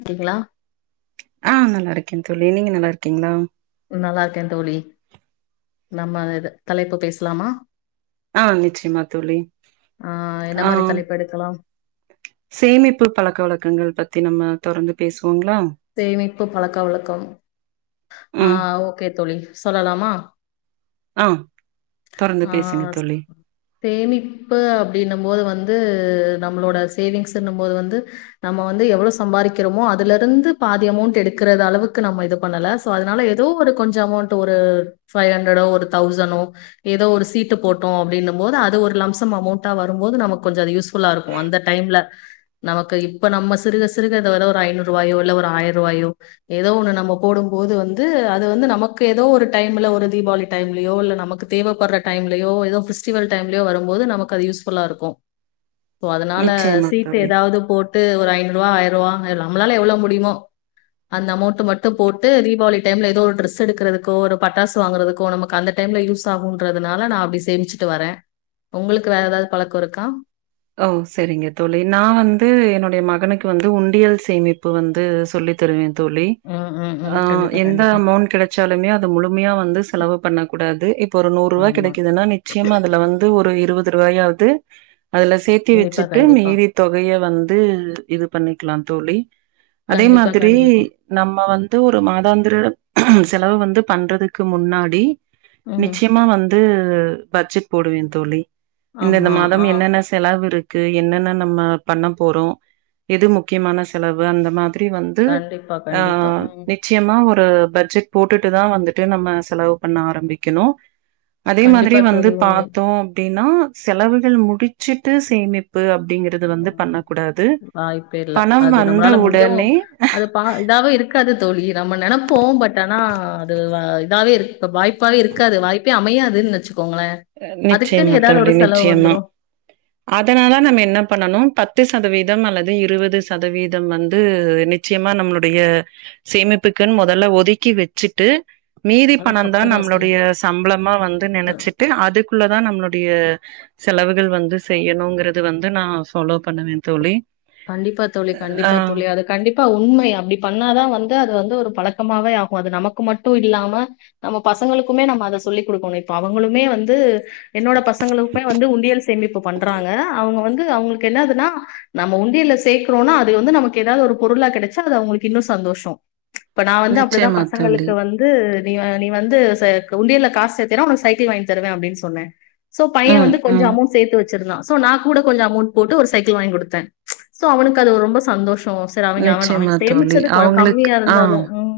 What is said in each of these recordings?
இக்கீங்ளா ஆ நல்லாருக்கே தோழி நீங்க நல்லா இருக்கீங்ளா ம் நல்லாருக்கே தோழி நம்ம இத தலைப்பு பேசலாமா ஆ நிச்சயமா தோழி ஆ என்ன ஆ மாரி தலைப்பு எடுக்கலாம் சேமிப்பு பழக்க வழக்கங்கள் பத்தி நம்ம தொடர்ந்து பேசுவோங்ளா சேமிப்பு பழக்க வழக்கம் ஆ ம் ஓக்கே தோழி சொல்லலாமா ஆ தொடர்ந்து அ பேசுங்க தோழி சேமிப்பு அப்டின்னும்போது வந்து நம்மளோட சேவிங்ஸ்ன்னும் போது வந்து நம்ம வந்து எவ்ளோ சம்பாரிக்கிறோமோ அதுலருந்து பாதி அமோண்ட் எடுக்கறத அளவுக்கு நம்ம இது பண்ணல சோ அதனால ஏதோ ஒரு கொஞ்ச அமோண்ட்டு ஒரு ஃபைவ் ஹண்ட்ரடோ ஒரு தௌசனோ ஏதோ ஒரு சீட்டு போட்டோ அப்டின்னும்போது அது ஒரு லம்சம் அமோண்ட்டா வரும்போது நமக்கு கொஞ்சோ அது யூஸ் ஃபுல்லா இருக்கு அந்த டைம்ல நமக்கு இப்ப நம்ம சிறுக சிறுக இந்த வெத ஒரு ஐநூற்வாயோ இல்ல ஒ ஆயர்ரூவாயோ ஏதோ ஒண்ணு நம்ம போடும் போது வந்து அது வந்து நமக்கு ஏதோ ஒரு டைம்ல ஒரு தீபாவளி டைம்லயோ இல்ல நமக்கு தேவைப்பட்ற டைம்லயோ ஏதோ பிஃஸ்டிவல் டைம்லயோ வரும்போது நமக்கு அது யூஸ்ஃபுல்லா இருக்கு சோ அதனால நிச்சயமா சீட்டு தோழி ஏதாவது போட்டு ஒரு ஐநூருவா ஆயிர்வா அத் நம்ளால எவ்ளோ முடியமோ அந்த அமௌண்ட் மட்டு போட்டு தீபாவளி டைம்ல ஏதோ ஒரு டிரெஸ் எடுக்குறதுக்கோ ஒரு பட்டாசு வாங்கறதுக்கோ நமக் கு‌ அந்த டைம்ல யூஸ் ஆகுன்றதுனால நா அப்டி சேமிச்சுட்டு வரே உங்களுக்கு வேற ஏதாவது பழக்கோ இருக்கா ஓ சரிங்க தோழி நா வந்து என்னுடைய மகனுக்கு வந்து உண்டியல் சேமிப்பு வந்து சொல்லி தருவே தோழி ம் ம் ம் ஆ கண்டிப்பா எந்த கண்டிப்பா அமௌண்ட் கிடைச்சாலுமே அத முழுமையா வந்து செலவு பண்ணக்கூடாது இப்ப ஒரு நூற் ரூவா ஆமா கிடைக்குதுனா நீ நிச்சயமா அதுல வந்து ஒரு இருவது ரூவயாவது அதுல சேத்தி கண்டிப்பா வச்சுட்டு கண்டிப்பா மீதி தொகைய வந்து இது பண்ணிக்கிலா தோழி அதே கண்டிப்பா, மாதிரி கண்டிப்பா. நம்ம வந்து ஒரு மாதாந்திர செலவு வந்து பண்றதுக்கு முன்னாடி ம். நிச்சயமா வந்து பட்ஜெட் போடுவே தோழி இந்த இந்த ஆமா. மாதம் ஆ. என்னென்ன செ செலவிருக்கு என்னென்ன நம்ம பண்ண போறோ எது முக்கியமான செலவு அந்த மாதிரி வந்து கண்டிப்பா, அ கண்டிப்பா. ம். நிச்சியமா ஒரு பட்ஜெட் போட்டுட்டு தா வந்துட்டு நம்ம செலவு பண்ண ஆரம்பிக்கிணு அதே மாதிரி கண்டிப்பா வந்து தோழி உண்மை. பாத்தோ அப்டின்னா செலவுகள் முடி சிட்டு சேமிப்பு அப்டிங்கிறது அதுவந்து ம். பண்ணக்கூடாது வாய்ப்பே இல்ல. பணம் அது நம்மளால முடியவும் வந்தவுடனே அது பா இதாவு இருக்காது தோழி நம்ம நெனப்போ பட் ஆனா அது வா இதாவே இருக் இப்ப வாய்ப்பாவே இருக்காது வாய்ப்பே அமையாதுன் வச்சுக்கோங்களே அதுக்குனு நிச்சயமா ஏதாவது ஒரு தோழி, செலவு நிச்சயமா. வந்துரு அதனால நம்ம என்ன பண்ணனு பத்து சதவீதம் அல்லது இருவது சதவீதம் வந்து நெ நிச்சயமா நம்மளுடைய சேமிப்புக்குன் மொதல்ல ஒதுக்கி வச்சுட்டு மீதி பணந்தா அதுக்கப்புறம் நம்மளுடைய செலவு. சம்பளமா வந்து செலவு நெனச்சிட்டு அதுக்குள்ளதா நம்மளுடைய செலவுகள் வந்து செய்யணுங்கிறது வந்து நா ஃபாலோ பண்ணுவே தோழி கண்டிப்பா தோழி ஆ கண்டிப்பா தோழி அதுக்கு கண்டிப்பா உண்மை அப்டி பண்ணாதா வந்து அது வந்து ஒரு பழக்கமாவே ஆகு அது நமக்கு மட்டு இல்லாம நம்ம பசங்களுக்குமே நம்ம அத சொல்லி குடுக்கணு இப்ப அவங்களுமே வந்து என்னோட பசங்களுக்மே வந்து உண்டியல் சேமிப்பு பண்றாங்க அவுங்க வந்து அவுங்களுக் என்னாதுனா நம்ம உண்டியில சேக்றோனா அது வந்து நமக்கு ஏதாவது ஒரு பொருளா கெடைச்சா அது அவுங்களுக்கு இன்னு சந்தோஷ இப்ப நா வந்து அப்டிதா நிச்சயமா தோழி பசங்களுக்கு வந் து நீ நீ வந்து சே உண்டியல்ல காசு சேத்தின உனக்கு சைக்கிள் வாங்கிதருவே அப்டின் சொன்னே சோ பைய ம் வந்து கொஞ்ச ம் அமௌண்ட் சேத்து வச்சிருந்தா சோ நா கூட கொஞ்ச அமௌன்ட் போட்டு ஒரு சைக்கிள் வாங் குடுத்தே சோ அவனுக்கு அது ரொம்ப சந்தோஷ சரி அவங்க அவ நானே நிச்சயமா தோழி சேமிச்சது கொஞ்ச அவங்களுக்கு கம்மியா ஆ இருந்தாலு ம்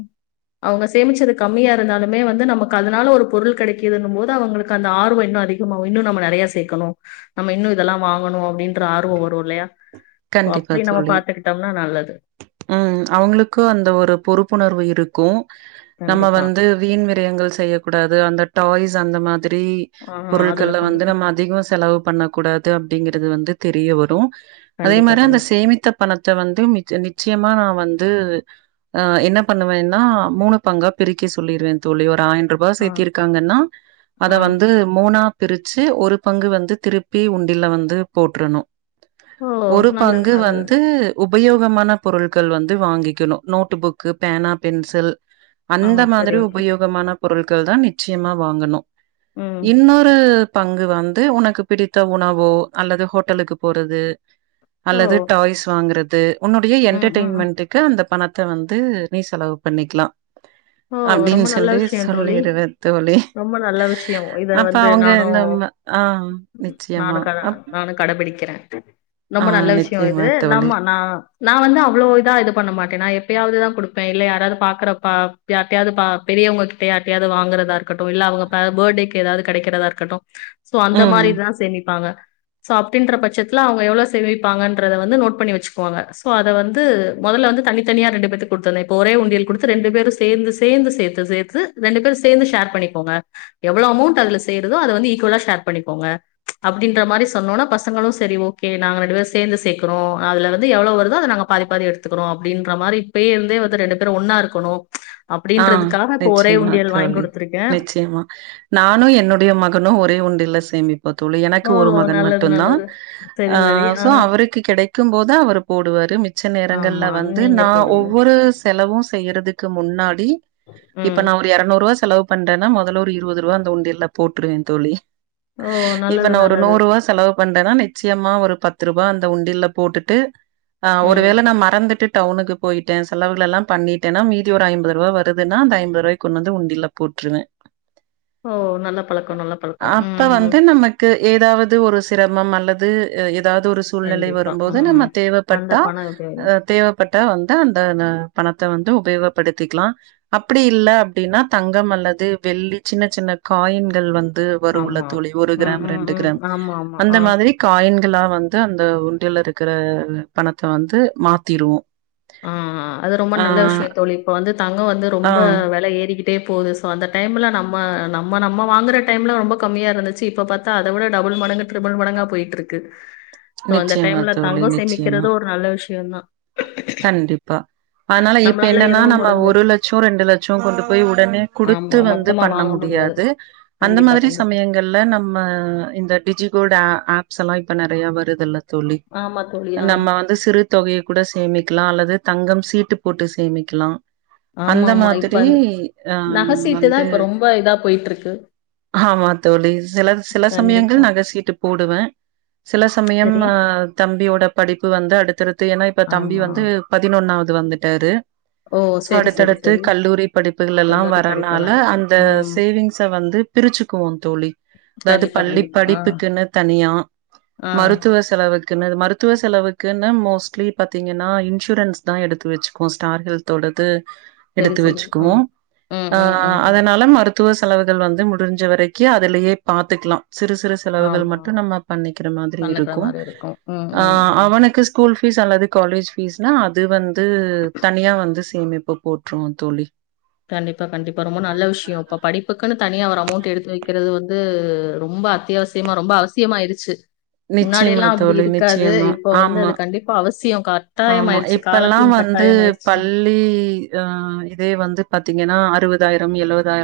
அவுங்க சேமிச்சது கம்மியா இருந்தாலுமே வந்து நமக்கு அதனால ஒரு பொருள் கெடைக்குதுன்னும் போது அவங்களுக்கு அந்த ஆர்வ இன்னு அதிக மாவு இன்னு நம்ம நெறைய சேக்கணு நம்ம இன்னு இதெல்லா வாங்கணு அப்டின்ற ஆர்வ வரு இல்லயா சோ கண்டிப்பா அப்டி நம்ம தோழி பாத்துக்கிட்டம்னா நல்லது ம் அவுங்களுக்கு அந்த ஒரு பொறுப்புணர்வு இருக்கு நம்ம கண்டிப்பா. வந்து வீண் விரயங்கள் செய்யக் கூடாது அந்த டாய்ஸ் அந்த மாதிரி ஆ அதுல பொருள்கள்ல கொண்டு வந்து போ நம்ம அதிகோ செலவு பண்ண கூடாது அப்டிங்கிறது வந்து தெரிய வரு அதே கண்டிப்பா, மாரி அந்த கண்டிப்பா. சேமித்த பணத்த வந்து நிச்சயமா நா வந்து ஆ என்ன பண்ணுவேன்னா மூணு பங்கா பிரிக்க சொல்லிருவே தோழி ஒரு ஆயின் ரூ பா ஆ, சேத்தி இருக்காங்கன்னா ஆ. அத வந்து மூணா பிரிச்சு ஒரு பங்கு வந்து திருப்பி உண்டில வந்து போட்றணு ஓ! ஒரு நல்லது, பங்கு நல்லது. வந்து உபயோகமான பொருள்கள் வந்து வாங்கிக்கிணு நோட் புக்கு பேனா பென்சில் ஆ அந்த சரி மாரி ஓகே. உபயோகமான பொருள்கள் தா நிச்சியமா வாங்கணு ம். இன்னொரு பங்கு வந்து உனக்கு பிடித்த உணவோ அல்லது ஹோட்டலுக்கு போறது ஓ! அல்லது டாய்ஸ் வாங்கறது உன்னுடைய ம், ம். ம். என்டர்டெயின்மெண்ட்க் கு அந்த பணத்த வந்து நீ செலவு பண்ணிக்கலா ஓ! அப்டின்னு ரொம்ப நல்ல சொல்லி விஷயம் தோழி. சொல்லிருவே தோழி ரொம்ப நல்ல விஷயம். இத அப்ப வந்து அவங்க நானும் நம்ம ஆ நானு நிச்சயமா கட அப் நானு ஆ ரொம்ப நல்ல விஷயோ நிச்சயமா இது தோழி. நம்ம நா நா வந்து அவ்ளோ இதா இது பண்ண மாட்டேன் நான் எப்பயாது தான் குடுப்பேன் இல்ல யாராது பாக்கறப்பா ப்ப யார்ட்டயாது பா பெரியவங்க கிட்டே யார்ட்டயாது வாங்கறதா இருக்கட்டு இல்ல அவங்க பர்த்டேக்கு ஏதாது கிடைக்கிறதா இருக்கட்டு சோ அந்த ம். மாரி தா சேமிப்பாங்க சாப்டின்ற பட்சத்தில அவங்க எவ்ளோ சேமிப்பாங்கன்றத வந்து நோட் பண்ணி வச்சுக்குவாங்க சோ அத வந்து மொதல்ல வந்து தனித்தனியா ரெண்டு பேத்துக்கு குடுத்திருந்தேன் இப்ப ஒரே உண்டியல் குடுத்து ரெண்டு பேரும் சேந்து சேந்து சேத்து சேத்து ரெண்டு பேரும் சேர்ந்து ஷேர் பண்ணிக்கோங்க எவ்ளோ அமௌண்ட் அதுல சேருதோ அத வந்து ஈக்குவலா ஷேர் பண்ணிக்கோங்க அப்டின்ற மாரி சொன்னோன பசங்களும் சரி ஓகே நாங்க இரண்டு பேரும் சேந்து சேக்குறோ அதுல வந்து எவ்ளோ வருதோ அத நாங்க பாதி பாதி எடுத்துக்கறோ அப்டின்ற மாரி இப்யே இருந்தே ரெண்டு பேரும் ஒன்னா இருக்கணு ஆ அப்டின்றதுக்காக இப்ப ஒரே நிச்சயமா உண்டியல் வாங்கி தோழி குடுத்துருக்கே நிச்சயமா நானு என்னுடைய மகனும் ஒரே உண்டில சேமிப்போ தோழி எனக்கு ஓ ஒரு மகன் நல்லது மட்டும் தான் நல்லது சரி ஆ சரி சோ அவருக்கு கெடைக்கும் போது அவரு போடுவாரு மிச்ச நேரங்கள்ல ஆமா வந்து நீங்க நான் போடுவீங்க ஒவ்வொரு செலவு செய்யறதுக்கு முன்னாடி இப்ப ம் நா ஒரு எறநூற்ரூவா செலவு பண்றன்னா மொதல்ல ஒரு இருவது ரூவா அந்த உண்டியல்ல போட்ருவே தோழி ஓ இப்ப நல்லது நா ஒரு நல்லது நூற்ரூவா செலவு பண்றேன்னா நிச்சயமா ஒரு பத்து ரூபா அந்த உண்டில்ல போட்டுட்டு ஆ ஒரு ம் வேள நா மறந்துட்டு டவுனுக்கு போயிட்டேன் செலவுகள் எல்லாம் பண்ணிட்டேன்னா மீதி ஒரு ஐம்பது ரூவா வருதுன்னா அந்த ஐம்பது ரூவா கொண்டு வந்து உண்டில போட்ருவே ஓ நல்ல பழக்கோ நல்ல பழக்கோ உம் கு எதாவது ஒரு சிரமம் அல்லது ஏதாது ஒரு சூழ்நிலை கண்டிப்பா வரும்போது நம்ம ம் அந்த தேவைப்பட்டா பண உபயோகம் அ தேவ பட்டா வந்தா அந்த பணத்த வந்து உபயோகப்படுத் திக்கலா அப்படில்ல அப்படின்னா தங்கம் அல்லது வெள்ளி சின்ன சின்ன காயின்கள் வந் து வருஉள்ள ஆமா தோழி ஒரு ம் கிராம் ம் ரெண்டு ம் கிராம் ஆமா ஆமா அந்த ஆ மாதிரி காயின்களா வந்து அந்த உண்டியில இருக்கிற பணத்த வந்து மாத்திருவோ ஆ அது ரொம்ப நல்ல விஷயோ தோழி இப்ப வந்து தங்கம் வந்து ஆ ரொம்ப வெல ஏறிக்கிட் டே போது சோ அந்த டைம்ல நம்ம நம்ம நம்ம வாங்குற டைம்ல ரொம்ப கம்மியா இருந்துச்சு இப்ப பாத் தா அத விட டபுள் மடங்கு ட்ரிபிள் மடங்கா போயிட்டு இருக்கு சோ அந்த நிச்சயமா டைம்ல தோழி தங்கோ நிச்சயமா சேமிக்கிறதும் ஒரு நல்ல விஷயோந்தா கண்டிப்பா ஆனால இப்ப நம்மளால என்னன்னா எதுவும் நம்ம முடிஞ்சு ஒரு லட்சோ ரெண்டு லட்சோ கொண்டு போய் உடனே குடுத்து வந்து பண்ண முடியாது அந்த மாதிரி கண்டிப்பாதா சமயங்கள்ல நம்ம இந்த டிஜிகோல்டு ஆ ஆப்ஸ்ல்லா இப்ப நெறைய வருதுல்ல தோழி ஆமா தோழி. ஆ. நம்ம வந்து சிறு தொகைய கூட சேமிக் கிலா அல்லது தங்கம் சீட்டு போட்டு சேமிக்கலா அந்த ஆமாமா. இப்ப மாதிரி அந்த ஆ நகை சீட்டு தான் வந்து இப்ப ரொம்ப இதா போயிட்டுருக்கு. ஆமா தோழி சில சில கண்டிப்பா. சமயங்கள் நகசீட்டு போடுவே சில சமயம் சரி. அ தம்பியோட படிப்பு வந்து அடுத்தடுத்து ஏன்னா இப்ப தம்பி ஆமா. வந்து பதினொன்னாவது வந்துட்டாரு ஓ! சோ சரி, சரி, அடுத்தடுத்து சரி. கல்லூரி படிப்புகலெல்லா கல்லூரி வரனால படிப்பெல்லாம் இருக்கு. அந்த ம். சேவிங்ஸ வந்து பிரிச்சுக்குவோ தோழி அதாவ்து கண்டிப்பா, பள்ளி கண்டிப்பா. ஆ. படிப்புக்குன்னு தனியா ஆ மருத்துவ செலவுக்குன்னு மருத்துவ செலவுக்குன்னு மோஸ்ட்லி பாத்தீங்கன் னா இன்சூரன்ஸ் தா எடுத்து வச்சுக்குவோ ஸ்டார் ஹெல்தோடது சரி எடுத்து சரி வச்சுக்குவோ ம் ம் அ ம் ம் ம் அதனால மருத் தத்துவ செலவுகள் வந்து முடிஞ்ச வரைக்கு அதுலயே பாத்துக்கலா சிறு சிறு செலவுகள் ஆமா மட்டு நம்ம பண்ணிக்கிற மாதிரி பண்ணுக்கிற இருக்கு மாரி இருக்கும் ம் ஆ ம் ம் அவனுக்கு ஸ்கூல் ஃபீஸ் அல்லது காலேஜ் ஃபீஸ்னா அது வந்து தனியா வந்து சேமிப்பு போட்ருவோ தோழி கண்டிப்பா கண்டிப்பா ரொம்ப நல்ல விஷ்ய இப்ப படிப்புக்குன்னு தனியா ஒரு அமௌண்ட் எடுத்து வைக்கிறது வந்து ரொம்ப அத்தியாவ சியமா ரொம்ப அவசியமாய்டுச்சு நிச்சயமா முன்னாடியெல்லா அப்டி தோழி, இருக்காது நிச்சயமா. இப்ப வந்து ஆமா, அது கண்டிப் இப்ப அவசிய காட் ஆமா இப்பெல்லா வந்து பல் லி ஆ இதே வந்து பாத்தீங்கன்னா அறுவதாயிர எழுவதா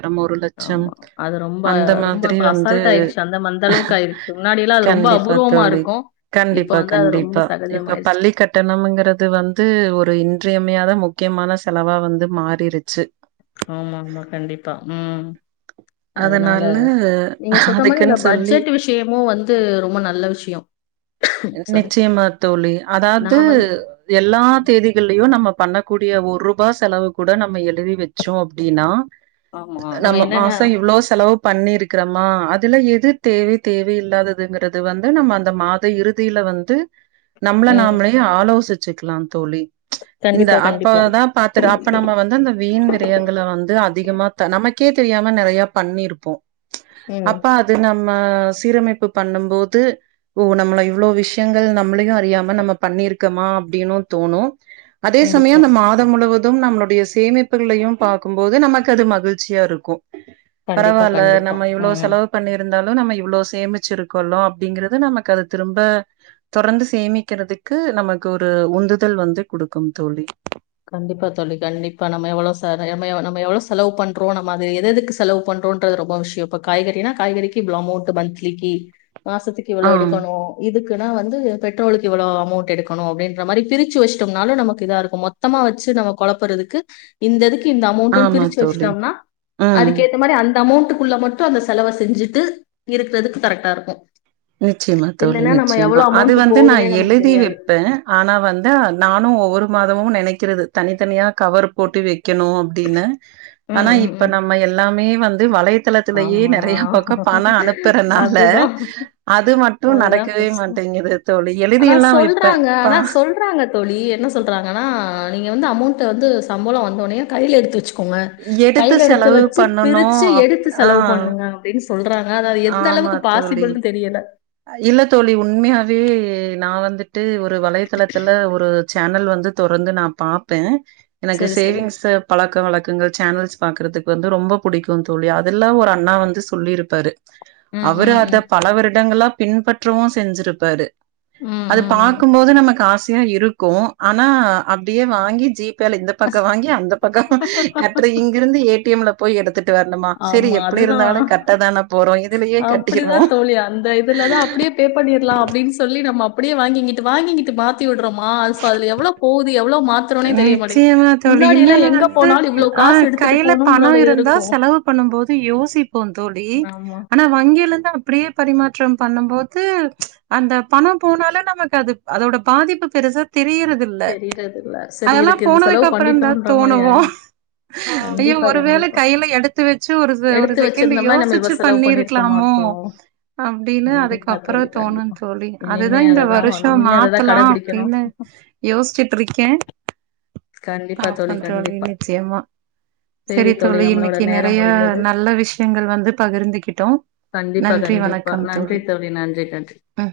ஆமா அது ரொம்ப ரொம்ப மாதிரி இப்ப வந்து அசால்டா ஆயிருச்சு அந்த மந்த அளவுக்கு ஆயிரு இதுக்கு முன்னாடியெல்லா அது ரொம்ப கண்டிப்பா அபூர்வமா தோழி. இருக்கு கண்டிப்பா கண்டிப்பா இப்ப பள்ளிக்கட் டணம்ங்கிறது வந்து ஒரு இன்றியமையாத முக்கியமான செலவா வந்து மாறிருச்சு ஆமா ஆமா கண்டிப்பா ம் அதனால நீங்க சொல்ற மாரி இந்த அதுக்குன்னு சொல்லி பட்ஜெட்டு விஷ் யோமு வந்து ரொம்ப நல்ல விஷ்யோ நிச்சயமா தோழி அதாவ்து நான் வந்து எல்லா தேதிகள்லியு நம்ம பண்ணக்கூடிய ஒரூபா செலவு கூட நம்ம எழுதி வச்சோ அப்டின்னா ஆமா. நம்ம என்னன்னா மாச இவ்ளோ செலவு பண்ணிருக்கிறமா அதுல எது தேவை தேவை இல்லாததுங்கிறது வந்து நம்ம அந்த மா த இறுதியில வந்து நம்மள ம். நாமளே ஆலோசிச்சுக்கலா தோழி இந்த கண்டிப்பா, கண்டிப்பா. அப்பதா பாத்துட்டு அப் ப நம்ம வந்து அந்த வீண் விரயங்கள வந்து அதிகமா த நமக்கே தெரியாம நெறைய பண்ணிருப்போ ம். அப்ப அது நம்ம சீரமைப்பு பண்ணும்போது ஓ நம்மள இவ்வளோ விஷ்யங்கள் நம்மளையு அறியாம நம்ம பண்ணிருக்கோமா அப்டின்னு தோணு அதே சமயோ கண்டிப்பா. நம்மத் தம் முழுவது நம்மளுடைய சேமிப்புகளையு பாக்கும்போது நமக்கு அது மகிழ்ச்சியா இருக்கு கண்டிப்பா, பரவால்ல கண்டிப்பா. நம்ம இவ்ளோ ம். செலவு பண்ணிருந்தாலு நம்ம இவ்ளோ சேமிச்சி இருக்கோள அப்டிங்கறத நமக் [unintelligible] திரும்ப தொரந்து சேமிக்கிறதுக்கு நமக்கு ஒரு உந்துதல் வந்து குடுக்கு தோழி கண்டிப்பா தோழி கண்டிப்பா நம்ம எவ்ளோ செ [unintelligible] நம்ம எவ்ளோ செலவு பண்றோ நம்ம அது எது எதுக்கு செலவு பண்றோ ண்டு அது ரொம்ப விஷ்யோ இப்ப காய்கறினா காய்கறிக்கு இவ்ளோ அமௌண்ட் மந்த்லிக்கு மாசத்துக்கு ஆ, இவ்ளோ எடுக்கணு இதுக்குன்னா வந்து பெட்ரோலுக்கு இவ்ளோ அமௌண்ட் எடுக்கணு அப்டின்ற மாரி பிரிச்சு வச்சுடேம்னாலு நமக்கு இதா இருக்கு மொத் தமா வச்சு நம்ம கொழப்பறதுக்கு இந்த இதுக்கு இந்த அமௌண்ட்டுன்னு ஆமா பிரிச்சு தோழி. வச்சுட்டோம்னா ம். அதுக்கேத்த மாரி அந்த அமௌண்டக்குள்ள மட் ட்டு அந்த செலவ செஞ்சுட்டு இருக்கிறதுக்கு கரெக்டா இருக்கு நிச்சயமா தோழி நிச்சயமா அது வந்து நா போகுதுன்னே நமக்கு எழுதி தெரியாது வெப்பே ஆனா வந்து நானு ஒவ்வொரு மாதமு நினைக்கிறது தனித்தனியா கவர் போட்டு வைக்கணு அப்டின்னு ஆனா ம் ம் இப்ப ம் நம்ம எல்லாமே வந்து வலையத் த்தளத்திலயே ஆமா நெறைய பக்கோ பண அனுப்பறனால அதுதான் இது மட்டு அதுதான் நடக்கவே பிரச்சன மாட்டேங்குது தோழி எழுதி எல்லா வப்பேன் பா சொல்கறாங்க தோழி என்ன சொல்றாங்கன்னா நீங்க வந்து அமௌண்ட வந்து சம்பளோ வந்தவுனயே கையில எடுத்து வச்சு கோங்க கையில் எடுத்து செலவு வச்சு பண்ணணும். பிரிச்சு அப் எடுத்து ஆ. செலவு பண்ணுங்க அப்டின்னு சொல்றாங்க அது அது எந்த ஆமா அளவுக்கு தோழி. பாசிபிள்ன்னு தெரியல இல்ல தோழி உண்மையாவே நா வந்துட்டு ஒரு வலைத்தளத்துல ஒரு சேனல் வந்து தொடர்ந்து நா பாப்பே எனக்கு சரி சரி சேவிங்ஸ் பழக்க வழக்கங்கள் சேனல்ஸ் பாக்கறதக்கு வந்து ரொம்ப புடிக்கும் தோழி அதெல்லா ஒரு அண்ணா வந்து சொல்லியிருப்பாரு ம் அவரு ம் அத ம் பல வருடங்களா பின்பற்றவு செஞ்சிருப்பாரு ம் அது ம் பாக்கும்போது நமக்கு ஆசையா இருக்கு ஆனா அப்டியே வாங்கி ஜீ பேல இந்த பக்கோ வாங்கி அந்த பக்க கட்டுற இங்கிருந்து ஏ டி எம்ல போய் எடுத்துட்டு வரணுமா செரி ஆமா எப்டி இருந்தாலு அதுதான் கட்ட தானே போறோ இதுலயே கட்டிருவோ லே அந்த இதுல தா அப்டியே பே பண்ணிடலா அப்டின்னு சொல்லி ந நம்ம அப்டியே வாங்கி இங்கிட்டு வாங்கி இங்கிட்டு மாத்தி விடுறோம்மா அ அதுல எவ்ளோ போகுது எவ்வளோ மாத்தி மாத்துறோனே தெரிய மாட்டேங்குது நிச்சயமா தோழி முன்னாடி எல்லா இன்னொன்னு எங்க வந்து போனாலு இவ்ளோ காசு எடுத்துட்டு போனுன்றது இருக்கு பண்ணும் போது யோசிப்போ தோழி ஆமா ஆனா வங்கியில இருந்து அப்டியே பரிமாற்றம் பண்ணும்போது அந்த பணம் போனாலே நமக்கு அது அதோட பாதிப்பு பெருசா தெரியறது இல்ல தெரியறதில்ல அதெல்லா போனதுக்கு அப்புறந்தா தோணுவோ ஆயிடும் ஐயோ கண்டிப்பா ஒருவேளை கண்டிப்பா கையில எடுத்து வச்சு ஒரு ஒரு எடுத்து செகண்ட் வச்சிருந்தோம்னா நம்ம யோசிச்சு இவ்வளவு செலவு பண்ணிருக்க பண்ணிருக்கலாமோ மாட்டோம் அப்டின்னு கண்டிப்பா அதுக்கப்புறோ தோழி தோணு கண்டிப்பா தோழி அதுதா இனிமே இந்த அததான் வருஷோ இனிமே அததான் மாத்தலா கடைபிடிக்கணும் அப்டின்னு யோசிச்சுட்டு இருக்கே கண்டிப்பா தோழி பாப்போந் தேழி கண்டிப்பா நிச்சயமா சரி தோழி நம்மளோட இன்னைக்கி நேரம் நெறைய முடிந்தது நல்ல விஷயங்கள் வந்து பகிர்ந்துகிட்டோ கண்டிப்பா நன்றி கண்டிப்பா வணக்கம் நன்றி தோழி நன்றி நன்றி ம்